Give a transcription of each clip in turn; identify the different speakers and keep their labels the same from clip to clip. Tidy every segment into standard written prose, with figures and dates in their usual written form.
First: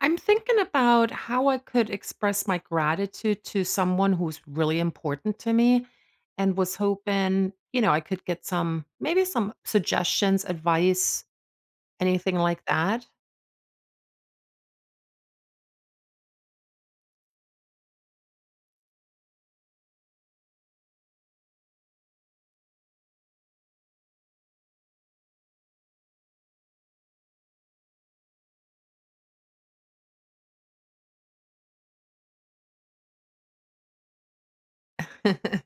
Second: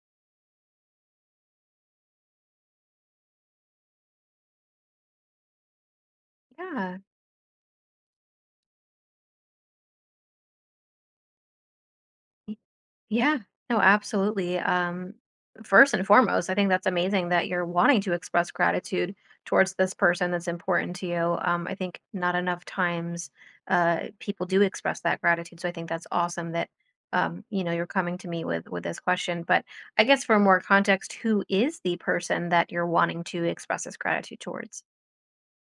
Speaker 1: I'm thinking about how I could express my gratitude to someone who's really important to me and was
Speaker 2: Yeah.
Speaker 1: hoping, you know, I could get some, maybe some suggestions, advice, anything
Speaker 2: y-
Speaker 1: like that.
Speaker 2: Yeah. No, absolutely. First and foremost, I think that's amazing that you're wanting to express gratitude towards this person that's important to you. I think not enough times people do express that gratitude. So I think that's awesome that you know you're coming to me with this question. But I guess for more context, who is the person that you're wanting to express this gratitude towards?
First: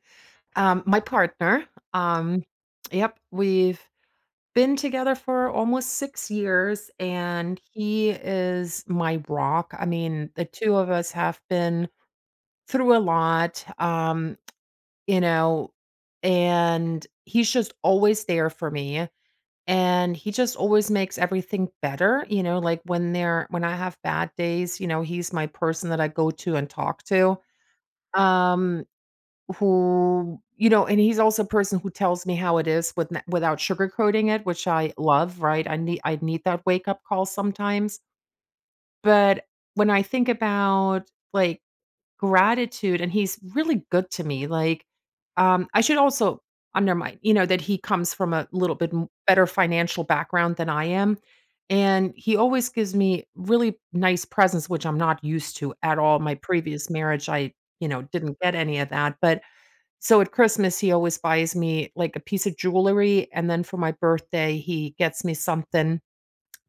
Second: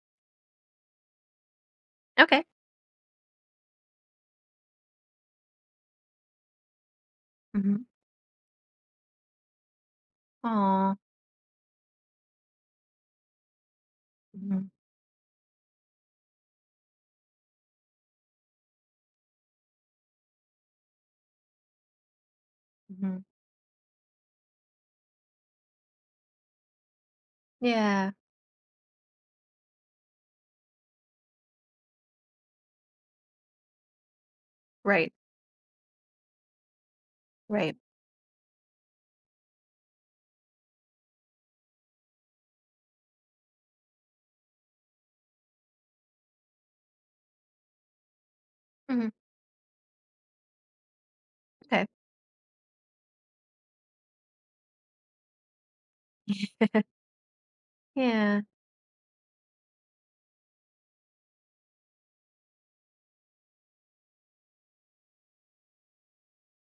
Speaker 1: my partner, um,
Speaker 2: Okay.
Speaker 1: yep, we've been together for almost 6 years and
Speaker 2: Mm-hmm.
Speaker 1: he is my rock. I mean, the two of
Speaker 2: Aw.
Speaker 1: us have been through a lot.
Speaker 2: Mm-hmm.
Speaker 1: You know, and he's just always there for me and he just always makes everything better, you know, like when
Speaker 2: Mm-hmm.
Speaker 1: they're when I have bad days, you know, he's my person that I go to and talk to.
Speaker 2: Yeah.
Speaker 1: Um who you know, and he's also a person who tells me how it is with without sugarcoating it, which I
Speaker 2: Right.
Speaker 1: love, right? I need that wake up call
Speaker 2: Right.
Speaker 1: sometimes. But when I think about like gratitude and he's really good to me, like, I should also undermine, you know, that he comes from a little bit m
Speaker 2: Hmm.
Speaker 1: better financial background than I am,
Speaker 2: Okay.
Speaker 1: and he always gives me really nice presents, which I'm not used to at all. My previous marriage, I, you know, didn't
Speaker 2: Yeah.
Speaker 1: get any of that, but so at Christmas, he always buys me, like, a piece of jewelry, and then for my birthday, he gets me something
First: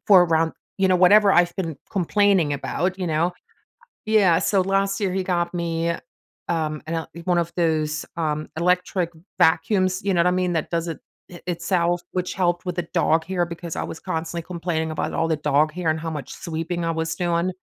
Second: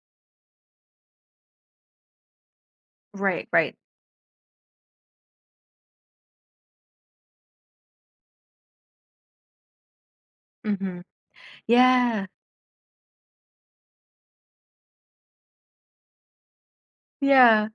Speaker 1: for around you know, whatever I've been complaining about, you know?
Speaker 2: Right, right.
Speaker 1: Yeah, so last year he got me, an el one of those, electric vacuums, you know what I mean, that does it
Speaker 2: Mhm.
Speaker 1: I itself,
Speaker 2: Yeah,
Speaker 1: which helped with the dog hair because I was constantly complaining about all the dog hair and how much sweeping I was doing.
Speaker 2: yeah.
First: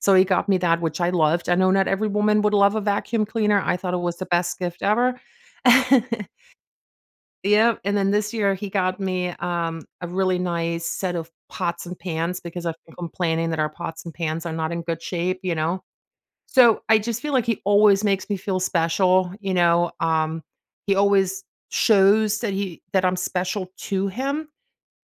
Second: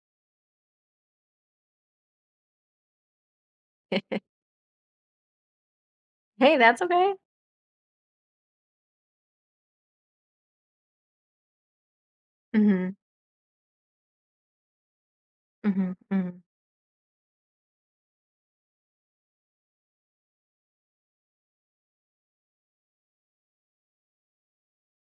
Speaker 1: So he got me that, which I loved. I know not every woman would love a vacuum cleaner. I thought it was the best gift ever.
Speaker 2: Hey, that's okay.
Speaker 1: Yep, and then this year he got me, a really nice set of pots and pans because I've
Speaker 2: Mhm,
Speaker 1: been complaining that our pots and pans are not in good shape, you know?
Speaker 2: mhm, mhm,
Speaker 1: So, I just feel like he always makes me feel special, you know, he always shows that he that I'm special to him,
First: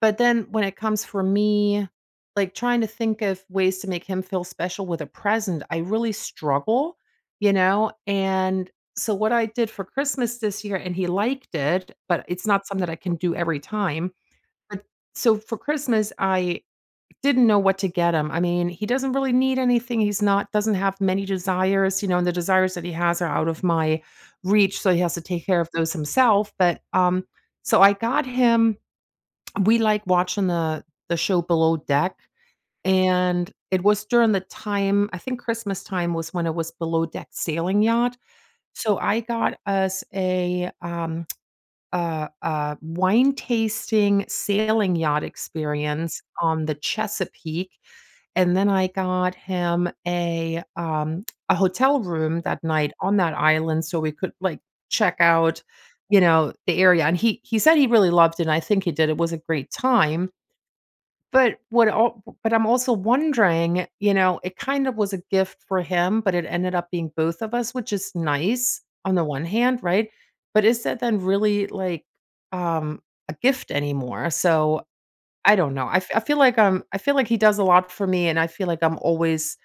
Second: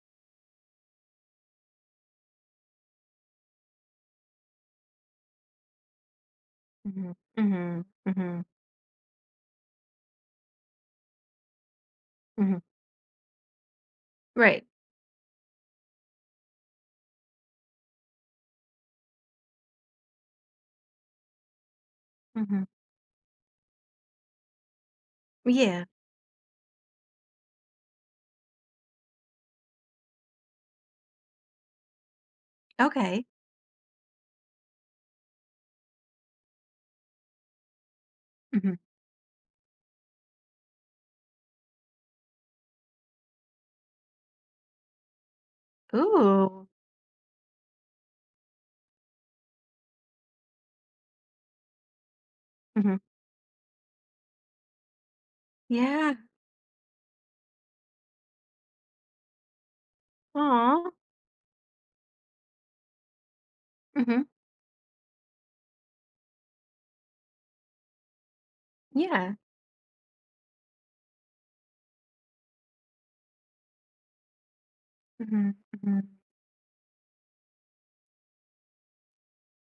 Speaker 1: but then when it comes for me, like, trying to think of ways to make him feel special with a present, I really struggle,
Speaker 2: mhm,
Speaker 1: you
Speaker 2: mhm,
Speaker 1: know,
Speaker 2: mhm,
Speaker 1: and so what I did for Christmas this year and he liked it, but it's
Speaker 2: mhm.
Speaker 1: not something that I can do every time,
Speaker 2: Right.
Speaker 1: but so for Christmas, I didn't know what to get him. I mean, he doesn't really need anything. He's not doesn't have many desires, you know, and the
Speaker 2: Mhm.
Speaker 1: desires that he has are out of my reach, so he has to take care of
Speaker 2: Yeah.
Speaker 1: those himself, but, so I got him we like watching the show Below Deck,
Speaker 2: Okay.
Speaker 1: and it was during the time I think Christmas time was when it was Below Deck sailing yacht,
Speaker 2: Mhm.
Speaker 1: so I got us a, a wine tasting sailing yacht experience on
Speaker 2: Ooh.
Speaker 1: the Chesapeake. And then I got him a hotel room that night
Speaker 2: Mhm.
Speaker 1: on that island so we could, like, check out,
Speaker 2: Yeah.
Speaker 1: you know, the area, and he said he really loved it, and I think he did, it was a great time,
Speaker 2: Aw.
Speaker 1: but what al but I'm also wondering, you
Speaker 2: Mhm.
Speaker 1: know, it kind of was a gift for him, but it ended up being both of us, which is nice on the
Speaker 2: Yeah.
Speaker 1: one hand, right? But is that then really, like, um, a gift anymore? So
Speaker 2: Mhm,
Speaker 1: I don't know.
Speaker 2: mhm,
Speaker 1: I feel like he does a lot for me, and I feel like I'm always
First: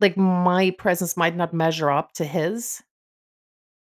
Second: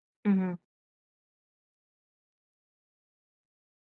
Speaker 1: like,
Speaker 2: mhm.
Speaker 1: my presence might not measure up to his.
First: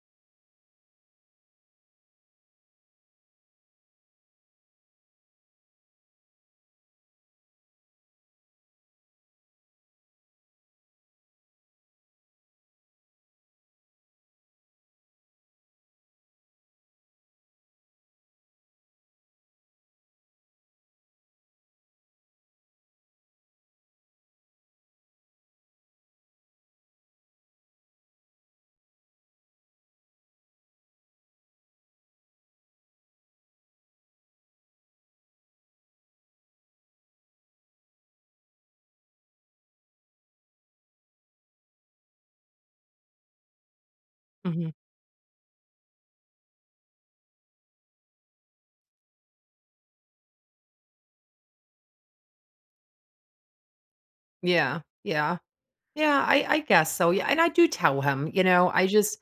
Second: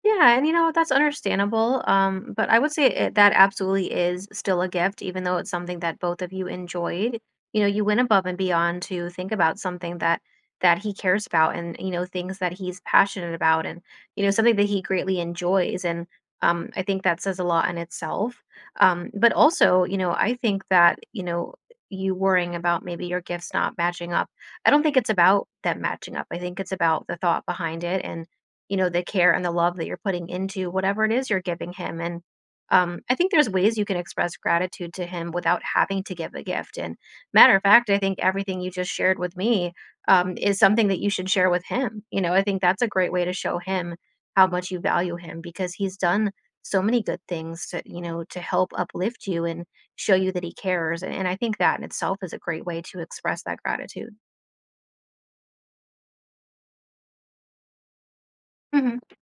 Speaker 2: Yeah, and you know, that's understandable. But I would say it, that absolutely is still a gift, even though it's something that both of you enjoyed. You know, you went above and beyond to think about something that he cares about and, you know, things that he's passionate about and, you know, something that he greatly enjoys. And I think that says a lot in itself. But also, you know, I think that, you know, you worrying about maybe your gifts not matching up. I don't think it's about them matching up. I think it's about the thought behind it and you know, the care and the love that you're putting into whatever it is you're giving him. And I think there's ways you can express gratitude to him without having to give a gift. And matter of fact, I think everything you just shared with me is something that you should share with him. You know, I think that's a great way to show him how much
Speaker 1: Mhm.
Speaker 2: you value him because he's done so many good things to, you know, to help uplift you and show you that he cares. And I think that in itself is a great way to express that gratitude.
Speaker 1: Yeah, yeah. Yeah, I guess so, yeah, and I do tell him, you know,
Speaker 2: Hmm.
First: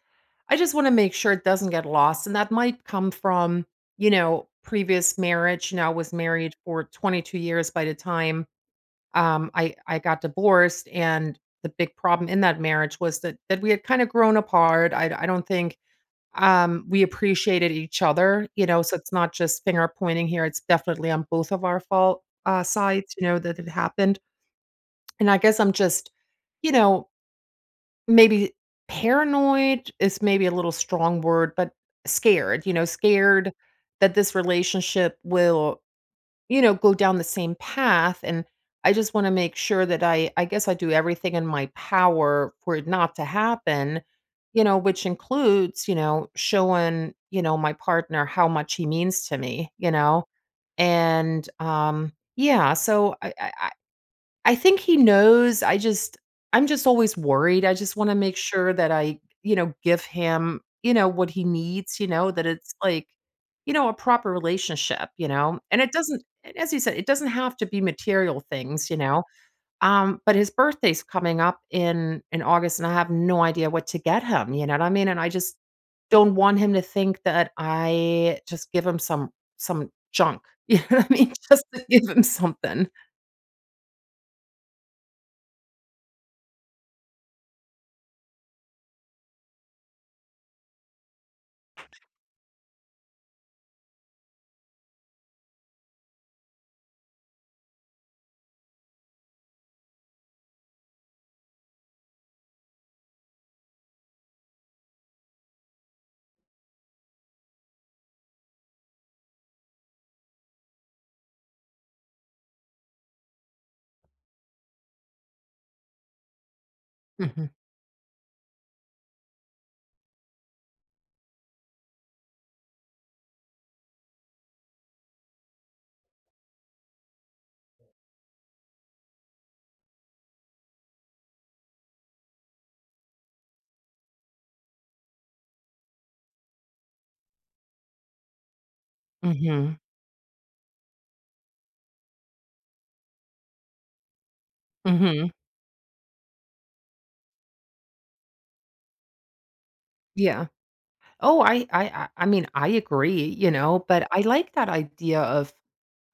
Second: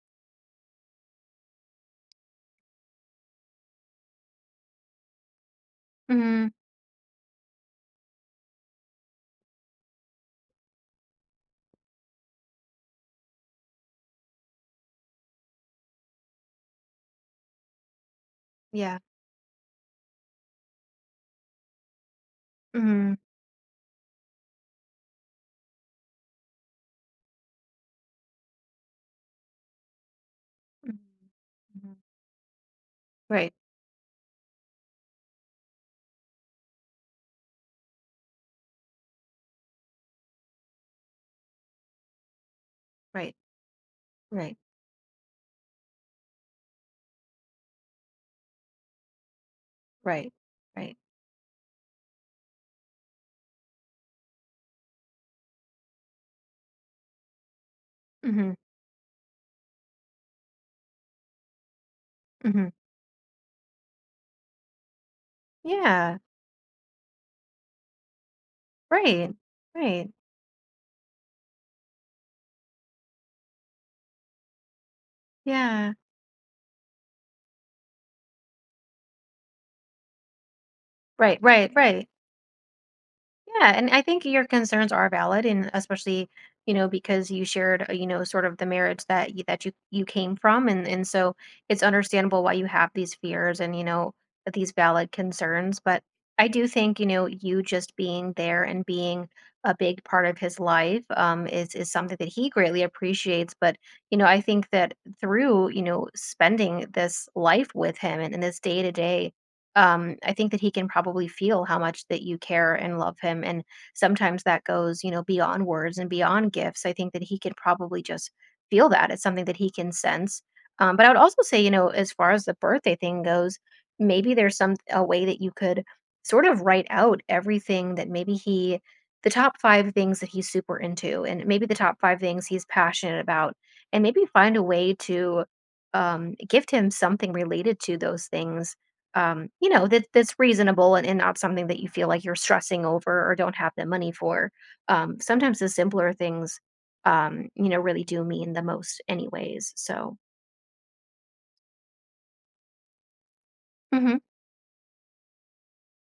Speaker 1: I just wanna make sure it doesn't get lost, and that might come from, you know, previous marriage, you know, I was
Speaker 2: Hmm.
Speaker 1: married for 22 years by the time, I got divorced, and the big problem in that marriage was that we had kinda grown apart. I don't think we appreciated each other, you know, so
Speaker 2: Yeah.
Speaker 1: it's not just finger pointing here, it's definitely on both of our fault,
Speaker 2: Hmm.
Speaker 1: sides, you know, that it happened, and I guess I'm just, you know, maybe paranoid is maybe a little
Speaker 2: Hmm.
Speaker 1: strong word, but scared, you know, scared
Speaker 2: Right.
Speaker 1: that this relationship will you know, go down the same path, and I just wanna make sure that I do everything in my power for it not to
Speaker 2: Right,
Speaker 1: happen,
Speaker 2: right,
Speaker 1: you know, which includes, you know, showing, you know, my partner how much he means to me, you know?
Speaker 2: right, right.
Speaker 1: And, yeah, so I think he knows. I just I'm just always worried. I just wanna make
Speaker 2: Mhm,
Speaker 1: sure that I, you know, give him, you know, what he needs, you know, that
Speaker 2: mhm.
Speaker 1: it's like, you know, a proper relationship, you know? And it
Speaker 2: Yeah,
Speaker 1: doesn't and as you said, it doesn't have to be material things, you know?
Speaker 2: right, right.
Speaker 1: But his birthday's coming up in August, and I have no idea what to get him, you know what I mean? And I just
Speaker 2: Yeah.
Speaker 1: don't want him to think that I just give him some junk, you know what I mean?
Speaker 2: Right,
Speaker 1: Just
Speaker 2: right,
Speaker 1: to give
Speaker 2: right.
Speaker 1: him something.
Speaker 2: Yeah, and I think your concerns are valid, and especially you know because you shared you know sort of the marriage that you came from, and so it's understandable why you have these fears and you know these valid concerns. But I do think you know you just being there and being a big part of his life is something that he greatly appreciates. But you know I think that through you know spending this life with him and this day to day I think that he can probably feel how much that you care and love him. And sometimes that goes, you know, beyond words and beyond gifts. I think that he
Speaker 1: Mhm.
Speaker 2: can probably just feel that. It's something that he can sense. But I would also say, you know, as far as the birthday thing goes, maybe there's some a way that you could sort of write out everything that maybe he the top five things that he's super into and maybe the top five things he's passionate about and maybe find a way to gift him something related to those things you
Speaker 1: Mhm.
Speaker 2: know, that that's reasonable and not something that you feel like you're stressing over or don't have the money for.
Speaker 1: Mhm.
Speaker 2: Sometimes the simpler things, you know, really do mean the most, anyways. So,
Speaker 1: Yeah. Oh, I mean, I agree, you know, but
Speaker 2: hmm.
Speaker 1: I like that idea of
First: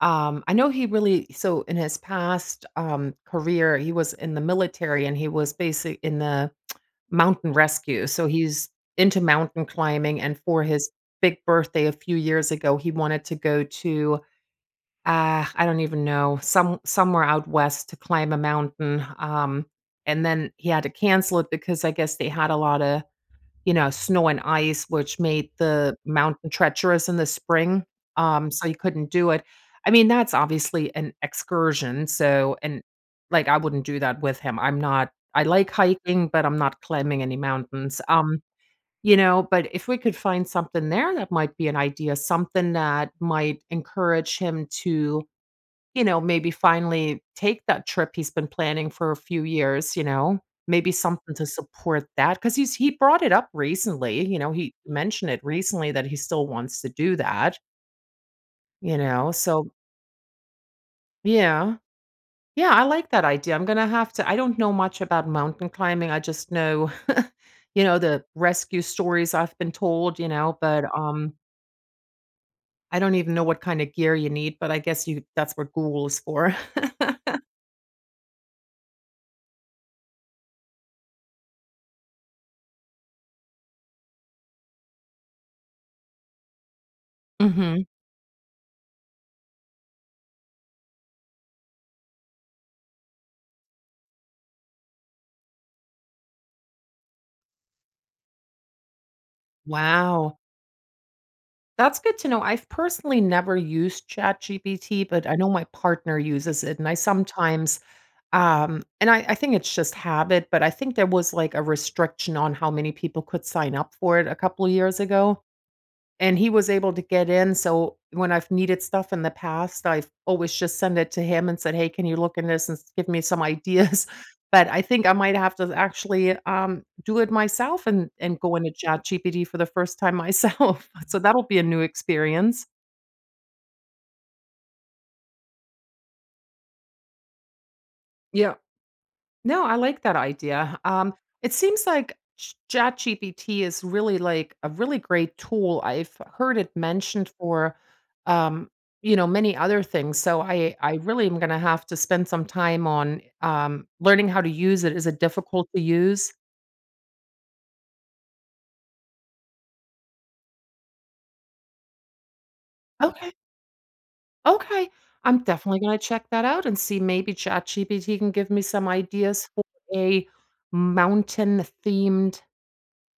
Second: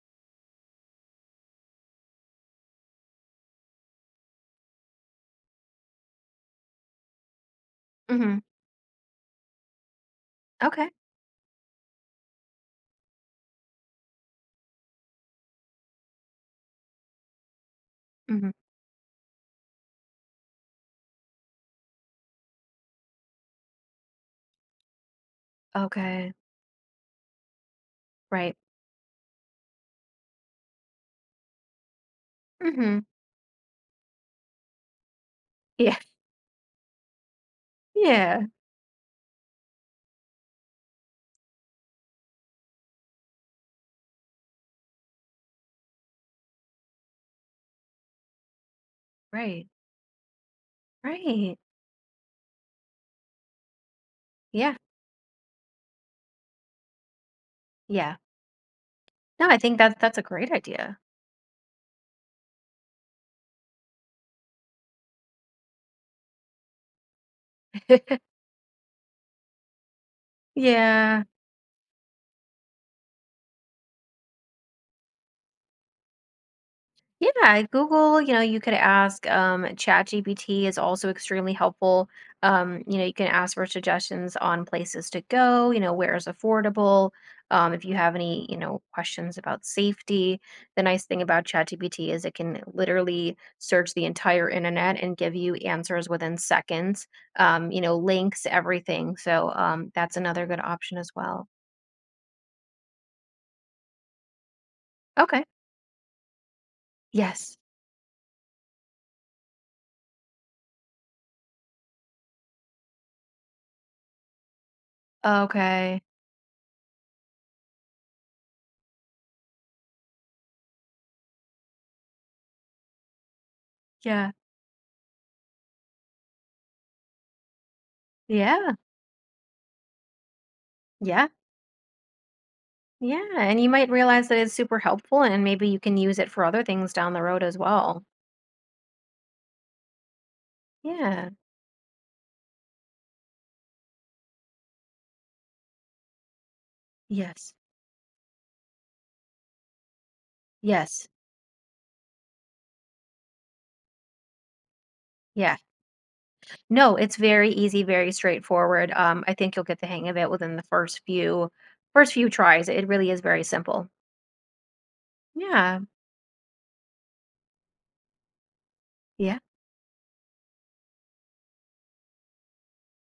Speaker 1: I know he really so in his past career, he was in the military and he was basic in the mountain rescue. So
Speaker 2: Hmm.
Speaker 1: he's into mountain climbing and for
Speaker 2: Okay.
Speaker 1: his big birthday a few years ago, he wanted to go to I don't even know, somewhere out west to climb a
Speaker 2: Hmm.
Speaker 1: mountain. And then he had to cancel it because I guess they had a lot of you know, snow and ice, which made the
Speaker 2: Okay,
Speaker 1: mountain treacherous in the spring,
Speaker 2: right.
Speaker 1: so you couldn't do it. I mean, that's obviously an excursion, so and,
Speaker 2: Hmm.
Speaker 1: like, I wouldn't do that with him. I'm not I like
Speaker 2: Yeah,
Speaker 1: hiking, but I'm not climbing any mountains,
Speaker 2: yeah,
Speaker 1: you know, but if we could find something there, that might be an idea, something that might encourage him to you know, maybe finally take that trip he's been planning for a few
Speaker 2: right,
Speaker 1: years, you know? Maybe something to
Speaker 2: right,
Speaker 1: support that because he brought it up recently, you know, he
Speaker 2: yeah,
Speaker 1: mentioned it recently that he still wants to do that,
Speaker 2: yeah.
Speaker 1: you know?
Speaker 2: No, I
Speaker 1: So
Speaker 2: think that that's a great idea.
Speaker 1: yeah. Yeah, I like that idea. I'm gonna have to I don't know much about mountain climbing, I just know, you know, the rescue stories I've been told, you know, but,
Speaker 2: Yeah.
Speaker 1: I don't even know what kinda gear you need, but I guess you that's what Google is for.
Speaker 2: Yeah, Google, you know, you could ask ChatGPT is also extremely helpful. You know, you can ask for suggestions on places to go, you know, where is affordable. If
Speaker 1: Mhm.
Speaker 2: you have any, you know, questions about safety, the nice thing about ChatGPT is it can literally search the entire internet and give you answers within seconds. You know, links, everything. So, that's
Speaker 1: Wow.
Speaker 2: another good option as well.
Speaker 1: That's good to know. I've personally never used ChatGPT, but I
Speaker 2: Okay.
Speaker 1: know my partner uses it, and I
Speaker 2: Yes.
Speaker 1: sometimes, and I think it's just habit, but I think there was, like, a restriction on how many people could sign up for it a couple of years ago.
Speaker 2: Okay.
Speaker 1: And he was able to get in, so when I've needed stuff in the past, I've always just send it to him and said, "Hey, can you look in this and s give me some ideas?"
Speaker 2: Yeah.
Speaker 1: But I think I might have to actually, do it myself and go into
Speaker 2: Yeah.
Speaker 1: Chat GPT for the first time myself. So
Speaker 2: Yeah.
Speaker 1: that'll be a new experience.
Speaker 2: Yeah, and you might realize that it's super helpful and maybe you can use it for other things down the road as well.
Speaker 1: Yeah. No, I like that idea.
Speaker 2: Yeah.
Speaker 1: It seems like ChatGPT is really like a really great tool. I've heard it mentioned
Speaker 2: Yes.
Speaker 1: for, um, you know, many other things. So I
Speaker 2: Yes.
Speaker 1: really am going to have to spend some time on learning how to use it. Is it
Speaker 2: Yeah.
Speaker 1: difficult to use?
Speaker 2: No, it's very easy, very straightforward. I think you'll get the hang of it within the first few tries. It really is
Speaker 1: Okay,
Speaker 2: very simple.
Speaker 1: okay. I'm
Speaker 2: Yeah.
Speaker 1: definitely going to check that out and see maybe ChatGPT can give me some
Speaker 2: Yeah.
Speaker 1: ideas for a mountain themed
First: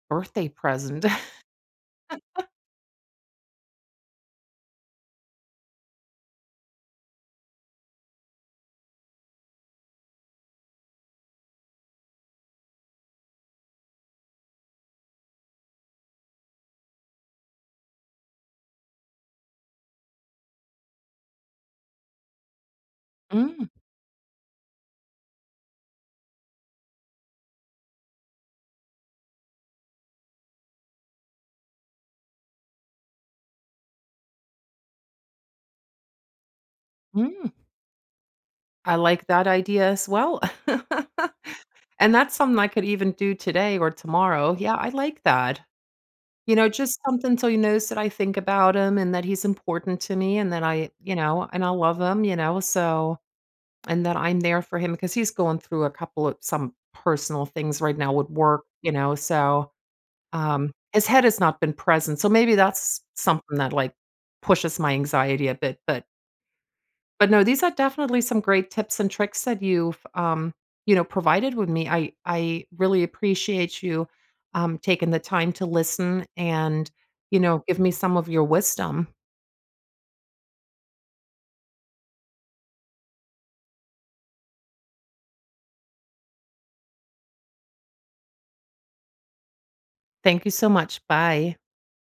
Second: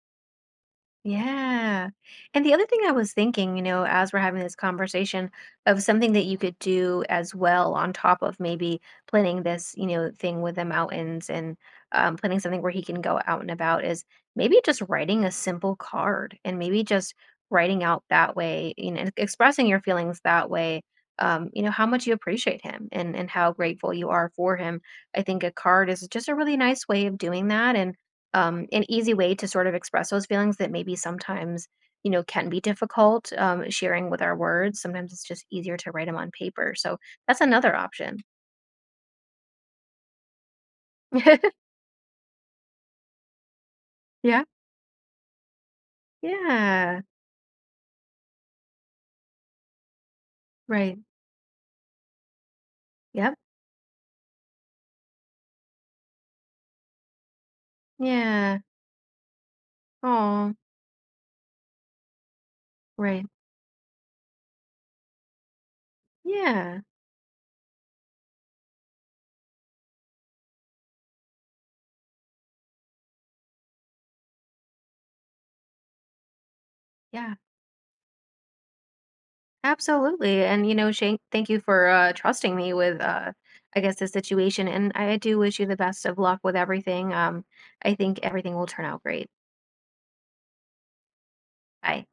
Speaker 1: birthday present.
Speaker 2: Yeah. And the other thing I was thinking, you know, as we're having this conversation of something that you could do as well on top of maybe planning this, you know, thing with the mountains and planning something where he can go out and about is maybe just writing a simple card and maybe just writing out that way, you know, expressing your feelings that way. You know, how much you appreciate him and how
Speaker 1: Mm,
Speaker 2: grateful you are for him. I think a card is just a really nice way of doing that and an easy way to sort of express those feelings that maybe sometimes you know can be difficult sharing with our words sometimes it's just easier to write them on paper so that's
Speaker 1: mm.
Speaker 2: another option.
Speaker 1: I like that idea as well. And that's something I could even do today or
Speaker 2: Yeah,
Speaker 1: tomorrow. Yeah, I like that. You know, just
Speaker 2: yeah,
Speaker 1: something so he knows that I think about him and that he's important to me and that I,
Speaker 2: right,
Speaker 1: you know, and I love him, you know, so
Speaker 2: yep,
Speaker 1: and that I'm there for him because he's going through a couple of some personal things right now with
Speaker 2: yeah,
Speaker 1: work, you know, so,
Speaker 2: oh,
Speaker 1: his head has not been present, so maybe that's
Speaker 2: right,
Speaker 1: something that, like, pushes my anxiety a bit,
Speaker 2: yeah,
Speaker 1: but no, these are definitely some great tips and tricks that you've, you know, provided with me. I really appreciate you, taking the time to listen and,
Speaker 2: yeah,
Speaker 1: you know, give me some of your wisdom.
Speaker 2: absolutely. And you know, Shane, thank you for trusting me with I guess the situation, and I do wish you the best of luck with everything. I think everything will turn out great.
Speaker 1: Thank you so much. Bye.
Speaker 2: Bye.